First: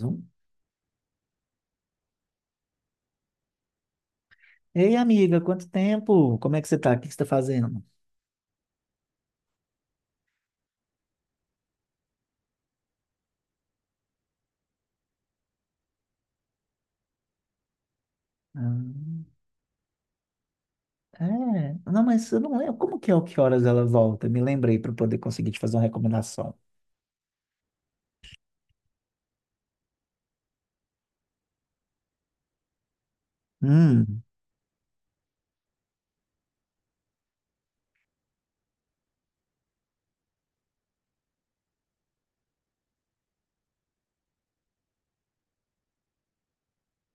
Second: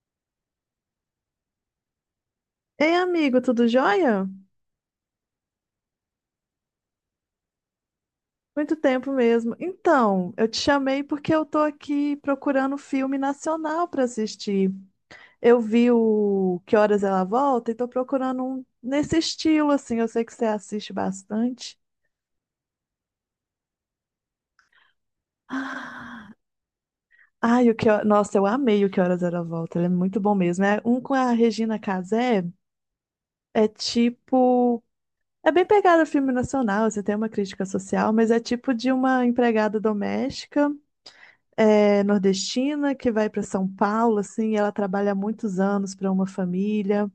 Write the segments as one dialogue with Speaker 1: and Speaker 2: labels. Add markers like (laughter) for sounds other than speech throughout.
Speaker 1: Zoom.
Speaker 2: Ei, amigo, tudo jóia?
Speaker 1: Ei, amiga, quanto tempo? Como é que você tá? O que que você tá fazendo?
Speaker 2: Muito tempo mesmo. Então, eu te chamei porque eu tô aqui procurando um filme nacional para assistir. Eu vi o Que Horas Ela Volta e tô procurando um nesse
Speaker 1: Ah,
Speaker 2: estilo, assim. Eu sei que você assiste bastante.
Speaker 1: é, não, mas eu não lembro. Como que é o que horas ela volta? Me lembrei para poder conseguir te fazer uma
Speaker 2: (gasps) ah
Speaker 1: recomendação.
Speaker 2: Ai, o que... Ho- Nossa, eu amei o Que Horas Ela Volta. Ele é muito bom mesmo. É um com a Regina Casé. é
Speaker 1: Hum,
Speaker 2: tipo... É bem pegado filme nacional, você tem uma crítica social, mas é tipo de uma empregada doméstica é nordestina que vai para São Paulo, assim, ela trabalha há muitos anos para uma família.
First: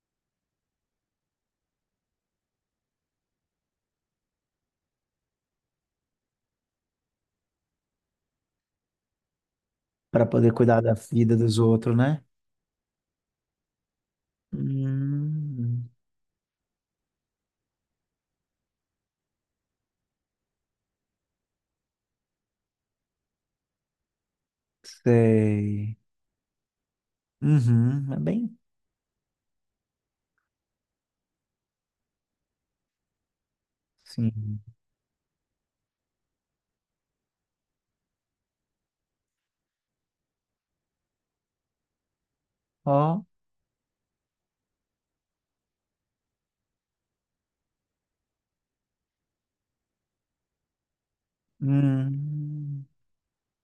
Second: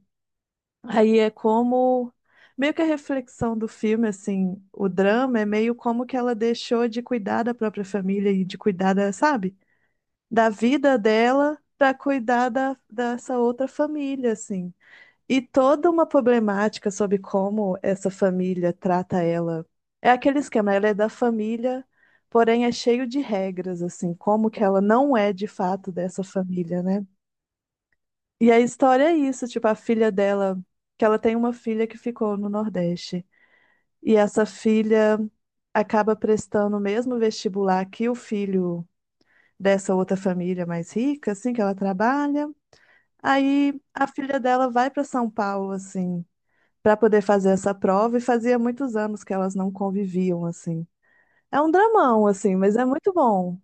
Speaker 2: Aí é como meio que a reflexão do filme, assim, o drama é meio como que ela deixou de cuidar da própria família e de cuidar da, sabe,
Speaker 1: para
Speaker 2: da
Speaker 1: poder cuidar da
Speaker 2: vida
Speaker 1: vida dos
Speaker 2: dela para
Speaker 1: outros, né?
Speaker 2: cuidar dessa outra família, assim. E
Speaker 1: Hum,
Speaker 2: toda uma problemática sobre como essa família trata ela. É aquele esquema, ela é da família, porém é cheio de regras, assim, como que ela não é de fato
Speaker 1: sei.
Speaker 2: dessa família, né?
Speaker 1: Uhum, é
Speaker 2: E
Speaker 1: bem,
Speaker 2: a história é isso, tipo, a filha dela, que ela tem uma filha que ficou no Nordeste. E essa
Speaker 1: sim.
Speaker 2: filha acaba prestando o mesmo vestibular que o filho dessa outra família mais rica, assim, que ela trabalha.
Speaker 1: Ó,
Speaker 2: Aí a filha dela vai para São Paulo, assim, para poder fazer essa prova, e fazia muitos anos que elas não conviviam, assim. É um dramão assim, mas
Speaker 1: hum.
Speaker 2: é muito bom.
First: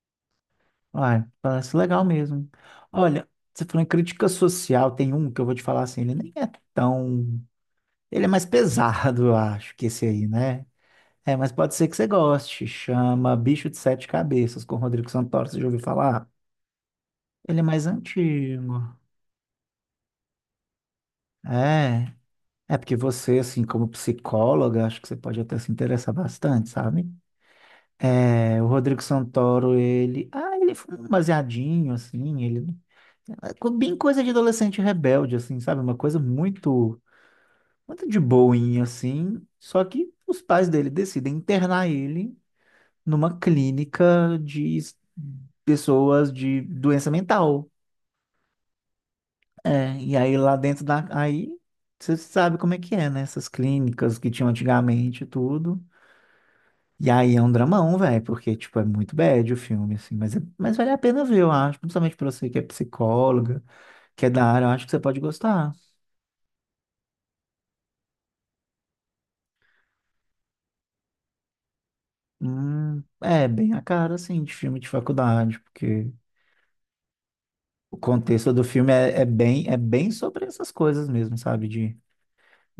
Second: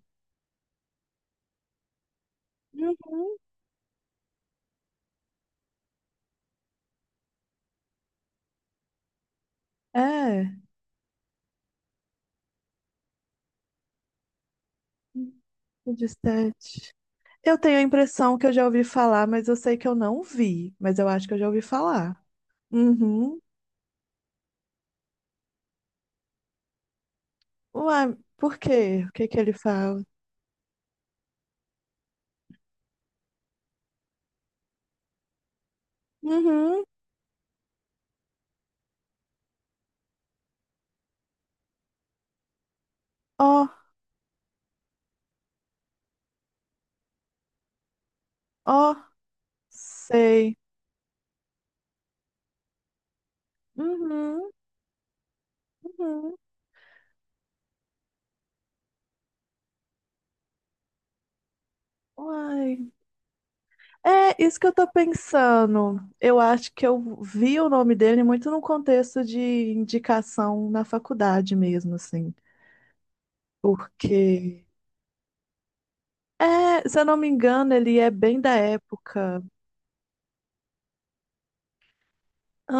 Speaker 1: Ai, parece legal mesmo. Olha,
Speaker 2: Uhum.
Speaker 1: você falou em crítica social, tem um que eu vou te falar assim, ele nem é tão. Ele é mais pesado, eu acho, que esse aí,
Speaker 2: É,
Speaker 1: né? É, mas pode ser que você goste. Chama Bicho de Sete Cabeças, com Rodrigo Santoro, você já ouviu
Speaker 2: o de
Speaker 1: falar?
Speaker 2: sete Eu
Speaker 1: Ele é
Speaker 2: tenho a
Speaker 1: mais
Speaker 2: impressão que eu já ouvi
Speaker 1: antigo.
Speaker 2: falar, mas eu sei que eu não vi, mas eu acho que eu já ouvi
Speaker 1: É,
Speaker 2: falar.
Speaker 1: é porque você,
Speaker 2: Uhum.
Speaker 1: assim, como psicóloga, acho que você pode até se interessar bastante, sabe?
Speaker 2: Uai, por
Speaker 1: É, o Rodrigo
Speaker 2: quê? O que que ele
Speaker 1: Santoro,
Speaker 2: fala?
Speaker 1: ele. Ah, ele foi um baseadinho, assim, ele. É bem coisa de adolescente rebelde, assim, sabe? Uma coisa
Speaker 2: Uhum.
Speaker 1: muito, muito de boinha, assim. Só que os pais dele decidem internar ele numa
Speaker 2: Ó,
Speaker 1: clínica de pessoas de doença mental,
Speaker 2: ó,
Speaker 1: né? E aí lá
Speaker 2: sei.
Speaker 1: dentro da. Aí você sabe como é que é, né? Essas clínicas que tinham
Speaker 2: Uhum,
Speaker 1: antigamente e tudo.
Speaker 2: uhum.
Speaker 1: E aí é um dramão, velho, porque, tipo, é muito bad o filme, assim. Mas vale a pena ver, eu acho. Principalmente pra você que é
Speaker 2: Uai.
Speaker 1: psicóloga, que é
Speaker 2: É
Speaker 1: da
Speaker 2: isso
Speaker 1: área,
Speaker 2: que
Speaker 1: eu
Speaker 2: eu
Speaker 1: acho
Speaker 2: tô
Speaker 1: que você pode gostar.
Speaker 2: pensando. Eu acho que eu vi o nome dele muito no contexto de indicação na faculdade mesmo, assim.
Speaker 1: É bem a cara, assim, de
Speaker 2: Porque,
Speaker 1: filme de faculdade, porque
Speaker 2: é, se eu não me engano,
Speaker 1: o
Speaker 2: ele é bem
Speaker 1: contexto
Speaker 2: da
Speaker 1: do filme é, é
Speaker 2: época.
Speaker 1: bem, é bem sobre essas coisas mesmo, sabe? De,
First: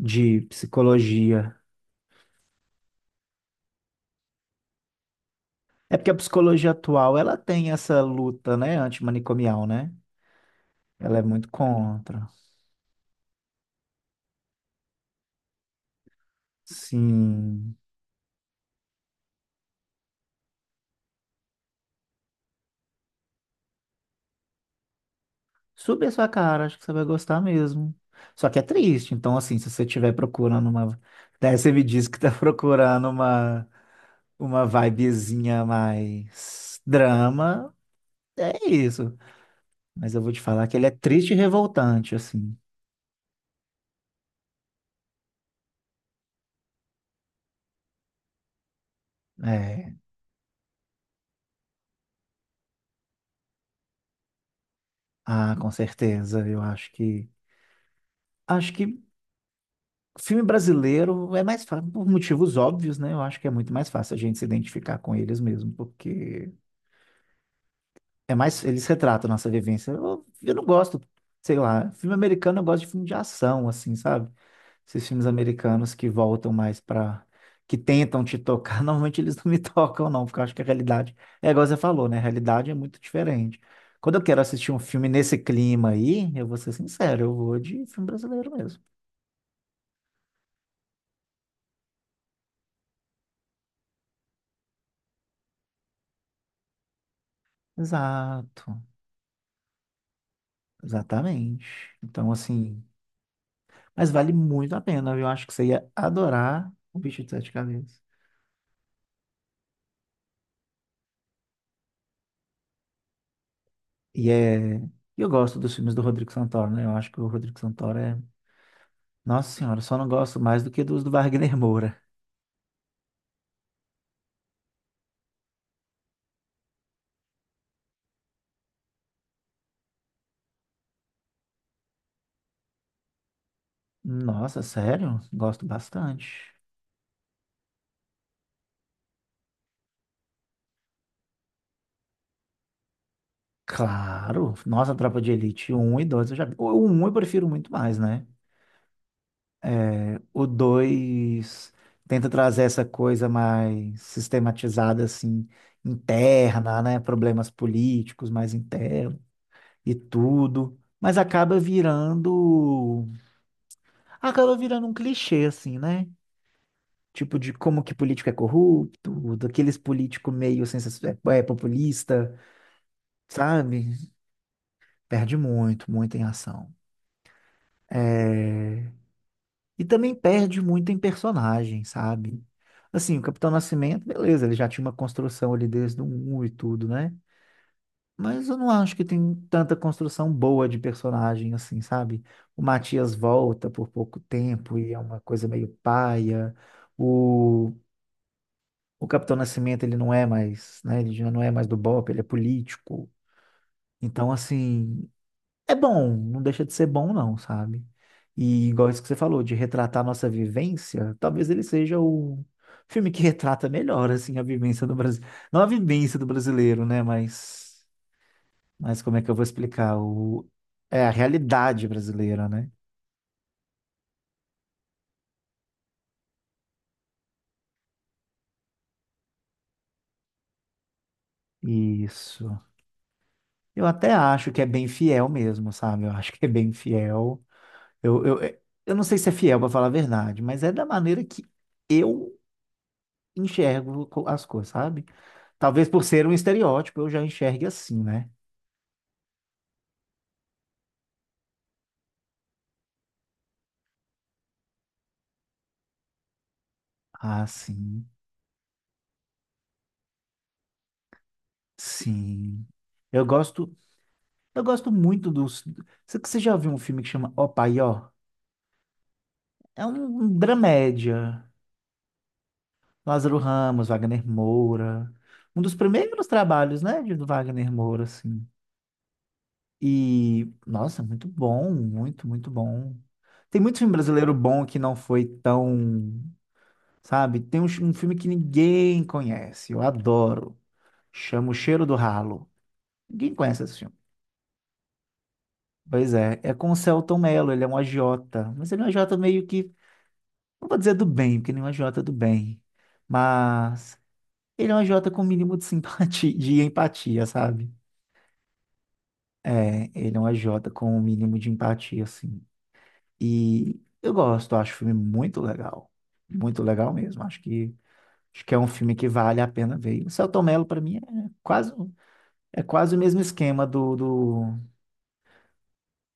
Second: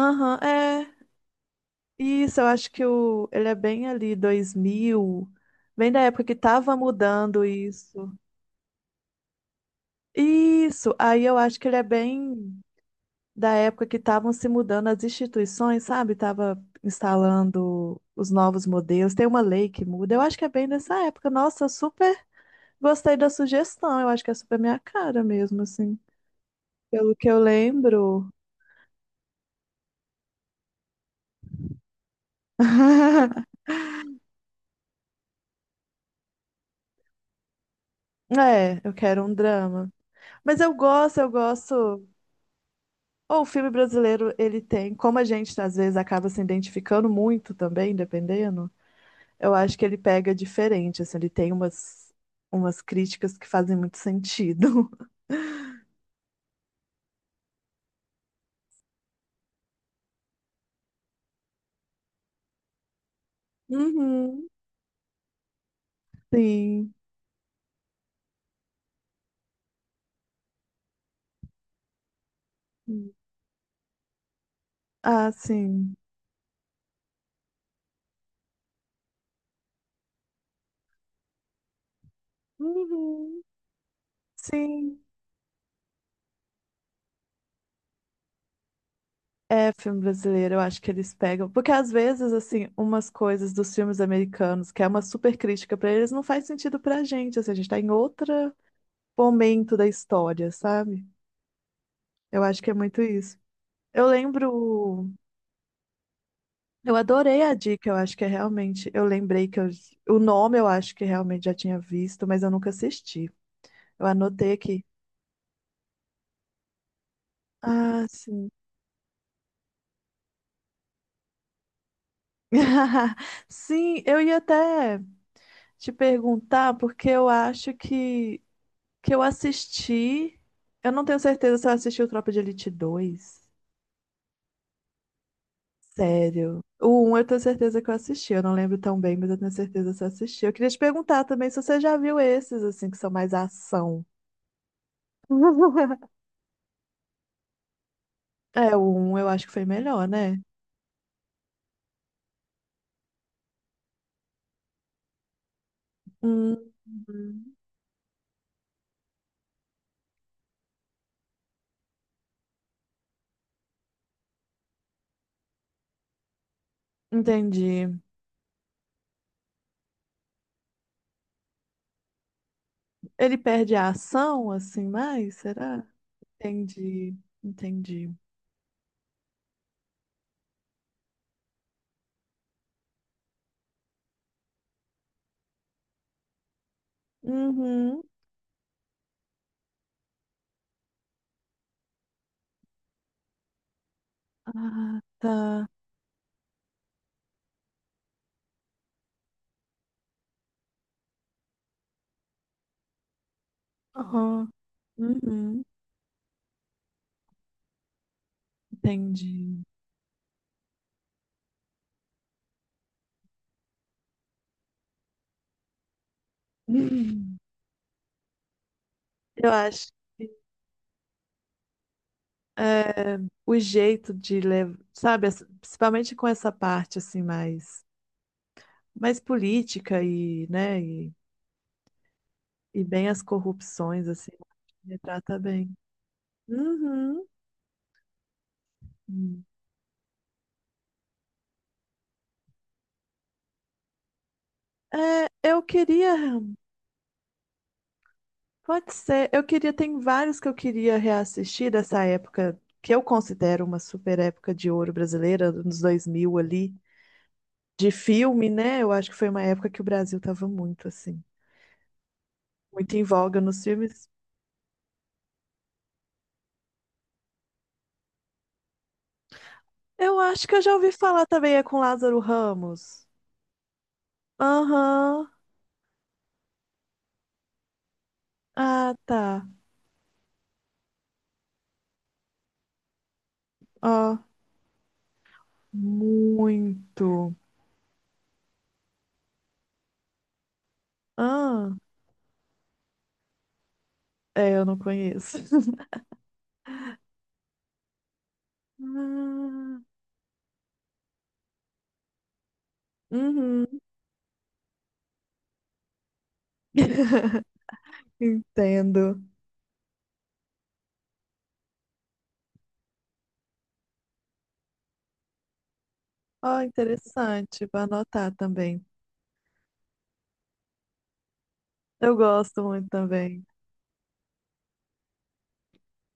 Speaker 2: Aham, é.
Speaker 1: psicologia.
Speaker 2: Isso, eu acho que ele é bem ali, 2000. Bem
Speaker 1: É
Speaker 2: da
Speaker 1: porque a
Speaker 2: época que
Speaker 1: psicologia
Speaker 2: tava
Speaker 1: atual, ela
Speaker 2: mudando
Speaker 1: tem essa
Speaker 2: isso.
Speaker 1: luta, né, antimanicomial, né?
Speaker 2: Isso,
Speaker 1: Ela é
Speaker 2: aí eu
Speaker 1: muito
Speaker 2: acho que ele é
Speaker 1: contra.
Speaker 2: bem da época que estavam se mudando as instituições, sabe? Estava
Speaker 1: Sim.
Speaker 2: instalando os novos modelos, tem uma lei que muda. Eu acho que é bem dessa época. Nossa, eu super gostei da sugestão. Eu acho que é super minha cara mesmo, assim.
Speaker 1: Suba a sua cara, acho que você vai
Speaker 2: Pelo que eu
Speaker 1: gostar mesmo.
Speaker 2: lembro.
Speaker 1: Só que é triste, então assim, se você estiver procurando uma. Daí você me disse que tá (laughs) procurando
Speaker 2: (laughs)
Speaker 1: uma vibezinha mais drama, é
Speaker 2: É, eu
Speaker 1: isso.
Speaker 2: quero um drama.
Speaker 1: Mas eu vou te
Speaker 2: Mas
Speaker 1: falar
Speaker 2: eu
Speaker 1: que ele é
Speaker 2: gosto, eu
Speaker 1: triste e
Speaker 2: gosto.
Speaker 1: revoltante, assim.
Speaker 2: Ou o filme brasileiro, ele tem, como a gente às vezes acaba se identificando muito também, dependendo, eu acho que
Speaker 1: É,
Speaker 2: ele pega diferente, assim, ele tem umas críticas que fazem muito sentido.
Speaker 1: ah, com certeza, eu acho que filme brasileiro é mais fácil, por motivos óbvios, né? Eu acho que é muito mais fácil a gente se
Speaker 2: Uhum,
Speaker 1: identificar com eles mesmo, porque
Speaker 2: sim.
Speaker 1: é mais, eles retratam a nossa vivência. Eu não gosto, sei lá, filme americano eu gosto de filme de ação, assim, sabe? Esses filmes
Speaker 2: Ah,
Speaker 1: americanos
Speaker 2: sim.
Speaker 1: que voltam mais pra, que tentam te tocar, (laughs) normalmente eles não me tocam, não, porque eu acho que a realidade, é igual você falou, né? A realidade é muito
Speaker 2: Uhum.
Speaker 1: diferente. Quando eu quero assistir um
Speaker 2: Sim.
Speaker 1: filme nesse clima aí, eu vou ser sincero, eu vou de filme brasileiro mesmo.
Speaker 2: É filme brasileiro, eu acho que eles pegam. Porque às vezes, assim, umas coisas dos filmes americanos, que é uma super crítica pra eles, não faz sentido pra gente. Assim, a gente tá em outro
Speaker 1: Exato.
Speaker 2: momento da história, sabe?
Speaker 1: Exatamente. Então,
Speaker 2: Eu acho que é
Speaker 1: assim,
Speaker 2: muito isso. Eu
Speaker 1: mas vale muito a
Speaker 2: lembro.
Speaker 1: pena, viu? Eu acho que você ia adorar
Speaker 2: Eu
Speaker 1: O Bicho de
Speaker 2: adorei
Speaker 1: Sete
Speaker 2: a dica, eu
Speaker 1: Cabeças.
Speaker 2: acho que é realmente. Eu lembrei o nome eu acho que realmente já tinha visto, mas eu nunca assisti. Eu
Speaker 1: E
Speaker 2: anotei
Speaker 1: é,
Speaker 2: aqui.
Speaker 1: e eu gosto dos filmes do Rodrigo Santoro, né? Eu acho que o Rodrigo Santoro
Speaker 2: Ah,
Speaker 1: é,
Speaker 2: sim.
Speaker 1: nossa senhora, eu só não gosto mais do que dos do Wagner Moura.
Speaker 2: (laughs) Sim, eu ia até te perguntar, porque eu acho que eu assisti. Eu não tenho certeza se eu assisti o Tropa de Elite dois.
Speaker 1: Nossa, sério? Gosto bastante.
Speaker 2: Sério. O um eu tenho certeza que eu assisti. Eu não lembro tão bem, mas eu tenho certeza se eu assisti. Eu queria te perguntar também se você já viu esses, assim, que são mais ação.
Speaker 1: Claro. Nossa, Tropa de Elite um e
Speaker 2: (laughs)
Speaker 1: 2 eu já vi. O 1 eu prefiro muito mais, né?
Speaker 2: É, o um eu acho que foi melhor, né?
Speaker 1: O 2 tenta trazer essa coisa mais sistematizada, assim,
Speaker 2: Hum,
Speaker 1: interna, né? Problemas
Speaker 2: hum,
Speaker 1: políticos mais internos e tudo. Mas acaba virando. Acaba virando um clichê, assim, né? Tipo, de como
Speaker 2: entendi.
Speaker 1: que político é corrupto, daqueles político meio é populista,
Speaker 2: Ele perde a
Speaker 1: sabe?
Speaker 2: ação, assim,
Speaker 1: Perde
Speaker 2: mais? Será?
Speaker 1: muito, muito em ação.
Speaker 2: Entendi, entendi.
Speaker 1: É, e também perde muito em personagem, sabe? Assim, o Capitão Nascimento, beleza, ele já tinha uma construção ali desde o um e tudo, né?
Speaker 2: Uhum.
Speaker 1: Mas eu não acho que tem tanta construção boa de personagem assim, sabe? O Matias volta por pouco tempo e é
Speaker 2: Ah,
Speaker 1: uma coisa meio
Speaker 2: tá.
Speaker 1: paia. O, o Capitão Nascimento, ele não é mais, né? Ele já não é mais do BOPE, ele é político. Então,
Speaker 2: Aham.
Speaker 1: assim,
Speaker 2: Uhum.
Speaker 1: é bom, não deixa de ser bom, não, sabe? E igual isso que você falou, de
Speaker 2: Entendi.
Speaker 1: retratar a nossa vivência, talvez ele seja o filme que (laughs) retrata melhor, assim, a vivência do Brasil. Não a vivência do brasileiro, né?
Speaker 2: Uhum.
Speaker 1: Mas como é que eu vou
Speaker 2: Eu acho
Speaker 1: explicar?
Speaker 2: que
Speaker 1: O. É a realidade brasileira, né?
Speaker 2: é o jeito de levar, sabe, principalmente com essa parte assim mais política e, né, e,
Speaker 1: Isso.
Speaker 2: e bem as
Speaker 1: Eu
Speaker 2: corrupções,
Speaker 1: até
Speaker 2: assim,
Speaker 1: acho que é bem fiel
Speaker 2: retrata
Speaker 1: mesmo,
Speaker 2: bem.
Speaker 1: sabe? Eu acho que é bem
Speaker 2: Uhum.
Speaker 1: fiel. Eu, eu, é- eu não sei se é
Speaker 2: Hum.
Speaker 1: fiel, pra falar a verdade, mas é da maneira que eu enxergo as coisas, sabe?
Speaker 2: É, eu
Speaker 1: Talvez por
Speaker 2: queria
Speaker 1: ser um estereótipo, eu já enxergue assim, né?
Speaker 2: Pode ser. Eu queria, tem vários que eu queria reassistir dessa época, que eu considero uma super época de ouro brasileira, nos 2000 ali,
Speaker 1: Ah,
Speaker 2: de
Speaker 1: sim,
Speaker 2: filme, né? Eu acho que foi uma época que o Brasil tava muito assim,
Speaker 1: sim.
Speaker 2: muito em
Speaker 1: Eu
Speaker 2: voga nos
Speaker 1: gosto,
Speaker 2: filmes.
Speaker 1: eu gosto muito dos. Você já viu um filme que chama Ó Pai Ó? É um,
Speaker 2: Eu
Speaker 1: um
Speaker 2: acho que eu já ouvi falar
Speaker 1: dramédia.
Speaker 2: também, é com Lázaro Ramos.
Speaker 1: Lázaro Ramos, Wagner Moura.
Speaker 2: Aham.
Speaker 1: Um dos primeiros trabalhos, né, de do Wagner Moura, assim.
Speaker 2: Ah, tá.
Speaker 1: E, nossa, muito bom, muito, muito bom. Tem muito filme
Speaker 2: Ó,
Speaker 1: brasileiro bom que não foi tão,
Speaker 2: muito.
Speaker 1: sabe? Tem um filme que ninguém conhece, eu adoro. Chama O
Speaker 2: Ah,
Speaker 1: Cheiro do Ralo. Ninguém conhece esse filme.
Speaker 2: é, eu não conheço. (laughs)
Speaker 1: Pois é, é com o Celton Mello, ele é um agiota, mas ele é um agiota meio que,
Speaker 2: Ah,
Speaker 1: não vou dizer do bem, porque ele é um agiota do bem,
Speaker 2: uhum.
Speaker 1: mas ele é um agiota com o mínimo de simpatia, de empatia,
Speaker 2: (laughs)
Speaker 1: sabe?
Speaker 2: Entendo.
Speaker 1: É, ele é um agiota com o mínimo de empatia, assim. E eu gosto, acho o filme
Speaker 2: Ó,
Speaker 1: muito legal mesmo, acho
Speaker 2: interessante,
Speaker 1: que,
Speaker 2: vou anotar
Speaker 1: acho que é um
Speaker 2: também.
Speaker 1: filme que vale a pena ver. E O Selton Mello, para mim, quase,
Speaker 2: Eu
Speaker 1: é
Speaker 2: gosto muito
Speaker 1: quase o mesmo
Speaker 2: também.
Speaker 1: esquema do do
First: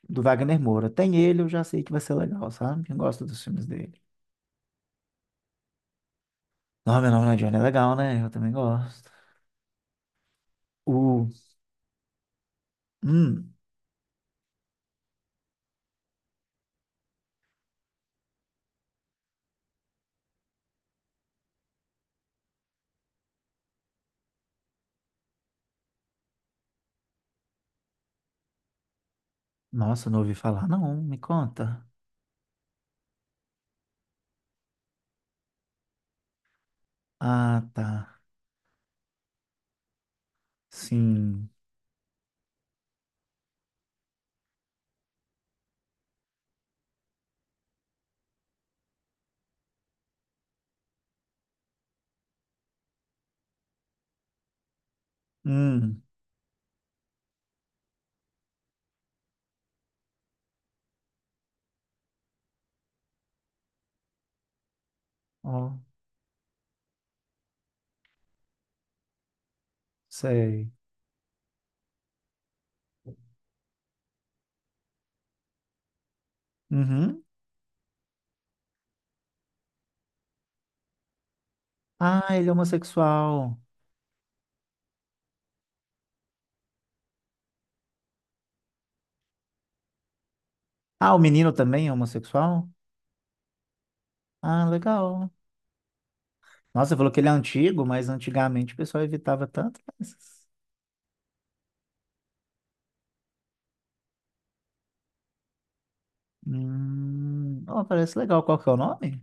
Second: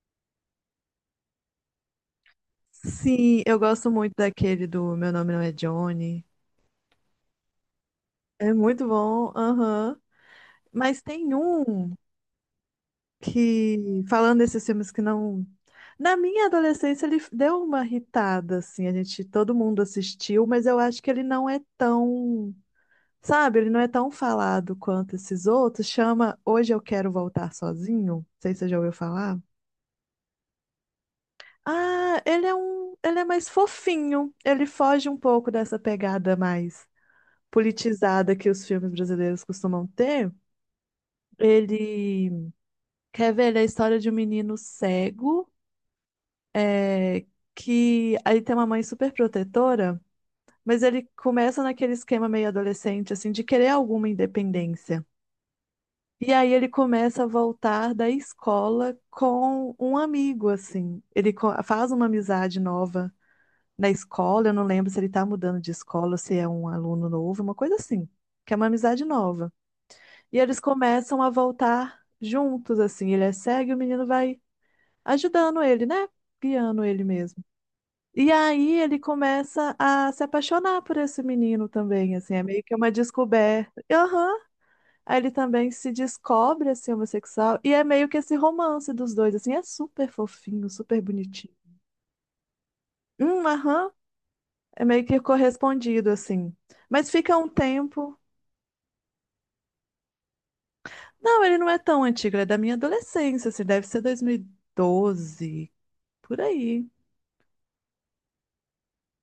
Speaker 1: do Wagner Moura. Tem ele, eu já sei que vai ser legal, sabe? Eu gosto dos
Speaker 2: Sim, eu
Speaker 1: filmes
Speaker 2: gosto
Speaker 1: dele.
Speaker 2: muito daquele do Meu Nome Não É Johnny.
Speaker 1: Não, meu nome não é Johnny, é legal, né? Eu também
Speaker 2: É muito
Speaker 1: gosto.
Speaker 2: bom, aham. Mas
Speaker 1: O.
Speaker 2: tem um
Speaker 1: Hum,
Speaker 2: que, falando desses filmes que não. Na minha adolescência, ele deu uma irritada, assim. A gente, todo mundo assistiu, mas eu acho que ele não é tão. Sabe, ele não é tão falado quanto esses outros. Chama Hoje Eu Quero Voltar Sozinho. Não sei se você já ouviu falar.
Speaker 1: nossa, não ouvi falar, não. Me conta.
Speaker 2: Ah, ele é mais fofinho. Ele foge um pouco dessa pegada mais
Speaker 1: Ah, tá.
Speaker 2: politizada que os filmes brasileiros costumam ter.
Speaker 1: Sim.
Speaker 2: Ele quer ver ele é a história de um menino cego, é, que aí tem uma mãe super protetora, mas ele começa naquele esquema meio adolescente, assim, de querer alguma independência.
Speaker 1: Hum,
Speaker 2: E aí ele começa a voltar da escola com um amigo, assim. Ele faz uma amizade nova na escola, eu não lembro se ele está mudando de
Speaker 1: ó,
Speaker 2: escola, ou se é um aluno novo, uma coisa assim, que é uma amizade nova. E eles
Speaker 1: sei.
Speaker 2: começam a voltar juntos, assim, ele é cego e o menino vai ajudando ele, né? Guiando ele
Speaker 1: Uhum.
Speaker 2: mesmo. E aí ele começa a se apaixonar por esse menino também, assim,
Speaker 1: Ah,
Speaker 2: é
Speaker 1: ele é
Speaker 2: meio que uma
Speaker 1: homossexual.
Speaker 2: descoberta. Aham. Aí ele também se descobre, assim, homossexual, e é meio que esse romance dos dois, assim, é super fofinho, super
Speaker 1: Ah, o menino
Speaker 2: bonitinho.
Speaker 1: também é homossexual?
Speaker 2: Aham.
Speaker 1: Ah,
Speaker 2: É meio que
Speaker 1: legal.
Speaker 2: correspondido, assim.
Speaker 1: Nossa, você falou
Speaker 2: Mas
Speaker 1: que ele é
Speaker 2: fica um
Speaker 1: antigo, mas
Speaker 2: tempo.
Speaker 1: antigamente o pessoal evitava tanto.
Speaker 2: Não, ele não é tão antigo, ele é da minha adolescência, assim, deve ser 2012, por aí.
Speaker 1: Ó, parece legal. Qual que é o nome?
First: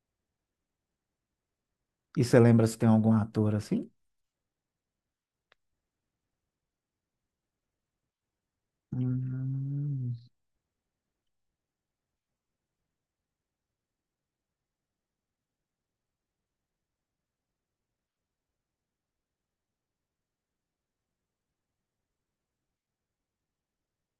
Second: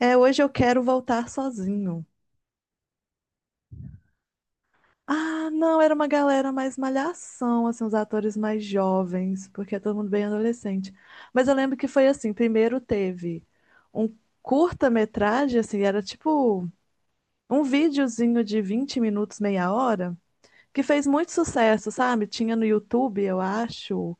Speaker 2: É, hoje eu quero voltar sozinho.
Speaker 1: E você lembra se tem algum ator assim?
Speaker 2: Ah, não, era uma galera mais malhação, assim, os atores mais jovens, porque é todo mundo
Speaker 1: Hum,
Speaker 2: bem adolescente. Mas eu lembro que foi assim, primeiro teve um curta-metragem, assim, era tipo um videozinho de 20 minutos, meia hora, que fez muito sucesso, sabe? Tinha no YouTube, eu acho,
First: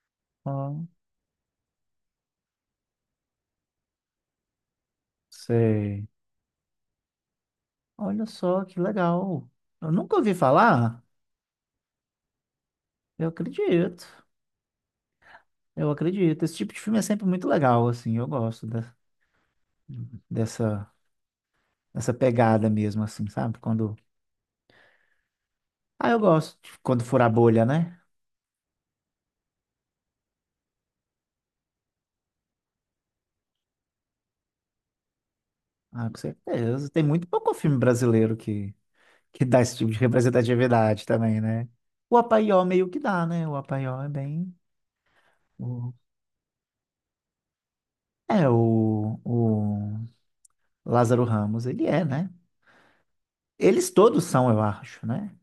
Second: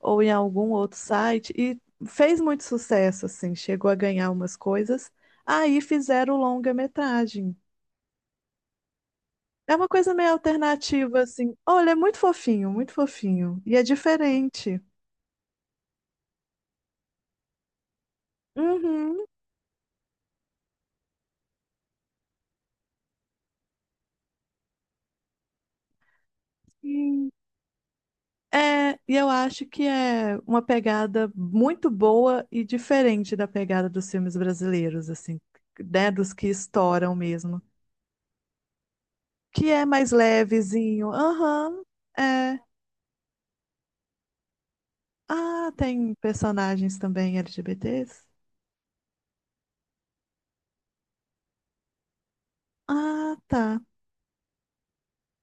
Speaker 2: ou em algum
Speaker 1: ó,
Speaker 2: outro site, e fez muito sucesso, assim, chegou a ganhar umas coisas. Aí
Speaker 1: sei.
Speaker 2: fizeram longa-metragem.
Speaker 1: Olha só que legal.
Speaker 2: É uma
Speaker 1: Eu
Speaker 2: coisa
Speaker 1: nunca
Speaker 2: meio
Speaker 1: ouvi falar.
Speaker 2: alternativa, assim. Olha, é muito fofinho, muito
Speaker 1: Eu
Speaker 2: fofinho. E é
Speaker 1: acredito.
Speaker 2: diferente.
Speaker 1: Eu acredito. Esse tipo de filme é sempre muito legal, assim. Eu gosto
Speaker 2: Uhum,
Speaker 1: dessa, dessa pegada mesmo, assim, sabe? Quando. Ah, eu gosto de quando fura a
Speaker 2: sim.
Speaker 1: bolha, né?
Speaker 2: É, e eu acho que é uma pegada muito boa e diferente da pegada dos filmes brasileiros, assim,
Speaker 1: Ah,
Speaker 2: né,
Speaker 1: com
Speaker 2: dos que
Speaker 1: certeza. Tem
Speaker 2: estouram
Speaker 1: muito pouco
Speaker 2: mesmo.
Speaker 1: filme brasileiro que dá
Speaker 2: Que
Speaker 1: esse
Speaker 2: é
Speaker 1: tipo de
Speaker 2: mais
Speaker 1: representatividade
Speaker 2: levezinho.
Speaker 1: também, né?
Speaker 2: Aham,
Speaker 1: O
Speaker 2: é.
Speaker 1: Apaió meio que dá, né? O Apaió é bem.
Speaker 2: Ah,
Speaker 1: o-
Speaker 2: tem personagens também LGBTs?
Speaker 1: É, o Lázaro Ramos, ele é, né?
Speaker 2: Ah, tá.
Speaker 1: Eles todos são, eu acho, né?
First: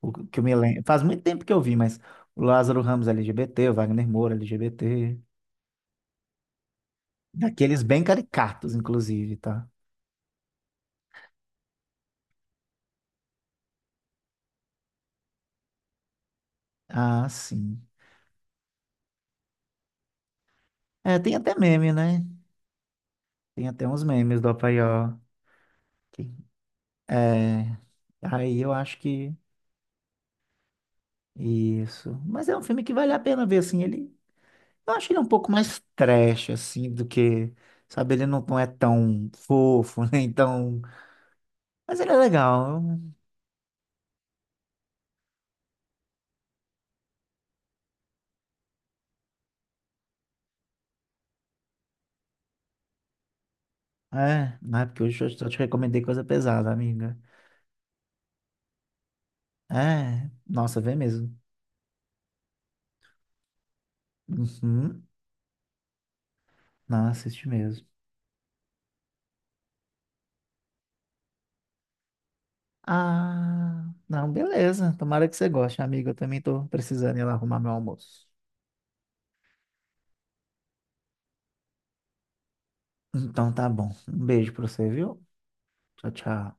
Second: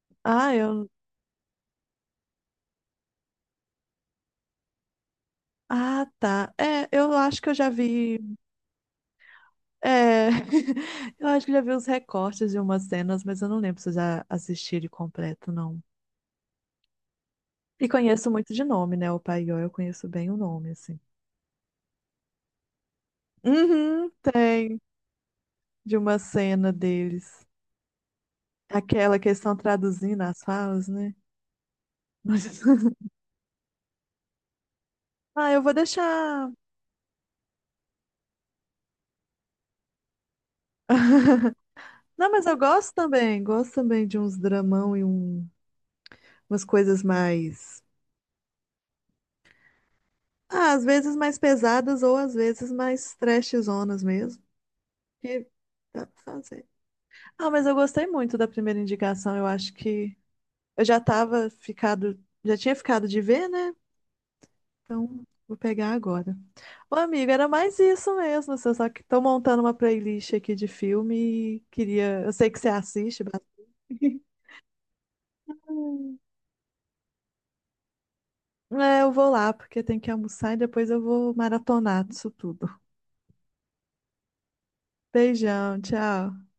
Speaker 1: O que eu
Speaker 2: Ah,
Speaker 1: me lembro.
Speaker 2: eu.
Speaker 1: Faz muito tempo que eu vi, mas o Lázaro Ramos é LGBT, o Wagner Moura é LGBT.
Speaker 2: Ah, tá. É, eu acho que eu já
Speaker 1: Daqueles bem
Speaker 2: vi.
Speaker 1: caricatos, inclusive, tá?
Speaker 2: É, (laughs) eu acho que já vi os recortes de umas cenas, mas eu não lembro se eu já assisti ele completo, não.
Speaker 1: Ah, sim.
Speaker 2: E conheço muito de nome, né? O Paió, eu conheço bem o nome, assim.
Speaker 1: É, tem até meme, né? Tem até uns
Speaker 2: Uhum,
Speaker 1: memes do
Speaker 2: tem.
Speaker 1: Apaió.
Speaker 2: De uma
Speaker 1: que-
Speaker 2: cena deles.
Speaker 1: É, aí eu acho
Speaker 2: Aquela que
Speaker 1: que
Speaker 2: eles estão traduzindo as falas, né?
Speaker 1: isso. Mas é um filme que
Speaker 2: (laughs)
Speaker 1: vale a pena ver, assim, ele. Eu acho ele um pouco
Speaker 2: Ah, eu vou
Speaker 1: mais trash,
Speaker 2: deixar.
Speaker 1: assim, do que. Sabe, ele não é tão fofo, (laughs) nem tão.
Speaker 2: (laughs)
Speaker 1: Mas ele é
Speaker 2: Não, mas eu
Speaker 1: legal.
Speaker 2: gosto também. Gosto também de uns dramão e umas coisas mais. Ah, às vezes mais pesadas ou às vezes mais trashzonas mesmo.
Speaker 1: É, não é porque hoje eu
Speaker 2: Que
Speaker 1: só te recomendei
Speaker 2: dá
Speaker 1: coisa
Speaker 2: pra fazer.
Speaker 1: pesada, amiga.
Speaker 2: Ah, mas eu gostei muito da primeira indicação. Eu acho que
Speaker 1: É, nossa,
Speaker 2: eu
Speaker 1: vê
Speaker 2: já
Speaker 1: mesmo.
Speaker 2: tava ficado. Já tinha ficado de ver, né?
Speaker 1: Uhum,
Speaker 2: Então vou pegar agora. Ô,
Speaker 1: não,
Speaker 2: amigo,
Speaker 1: assiste
Speaker 2: era mais
Speaker 1: mesmo.
Speaker 2: isso mesmo, assim. Só que tô montando uma playlist aqui de filme e queria. Eu sei que você assiste bastante.
Speaker 1: Ah, não, beleza. Tomara que você goste, amiga. Eu
Speaker 2: (laughs)
Speaker 1: também tô precisando ir lá arrumar meu almoço.
Speaker 2: É, eu vou lá, porque tem que almoçar e depois eu vou maratonar disso tudo.
Speaker 1: Então tá bom. Um beijo pra você, viu?
Speaker 2: Beijão,
Speaker 1: Tchau,
Speaker 2: tchau.
Speaker 1: tchau.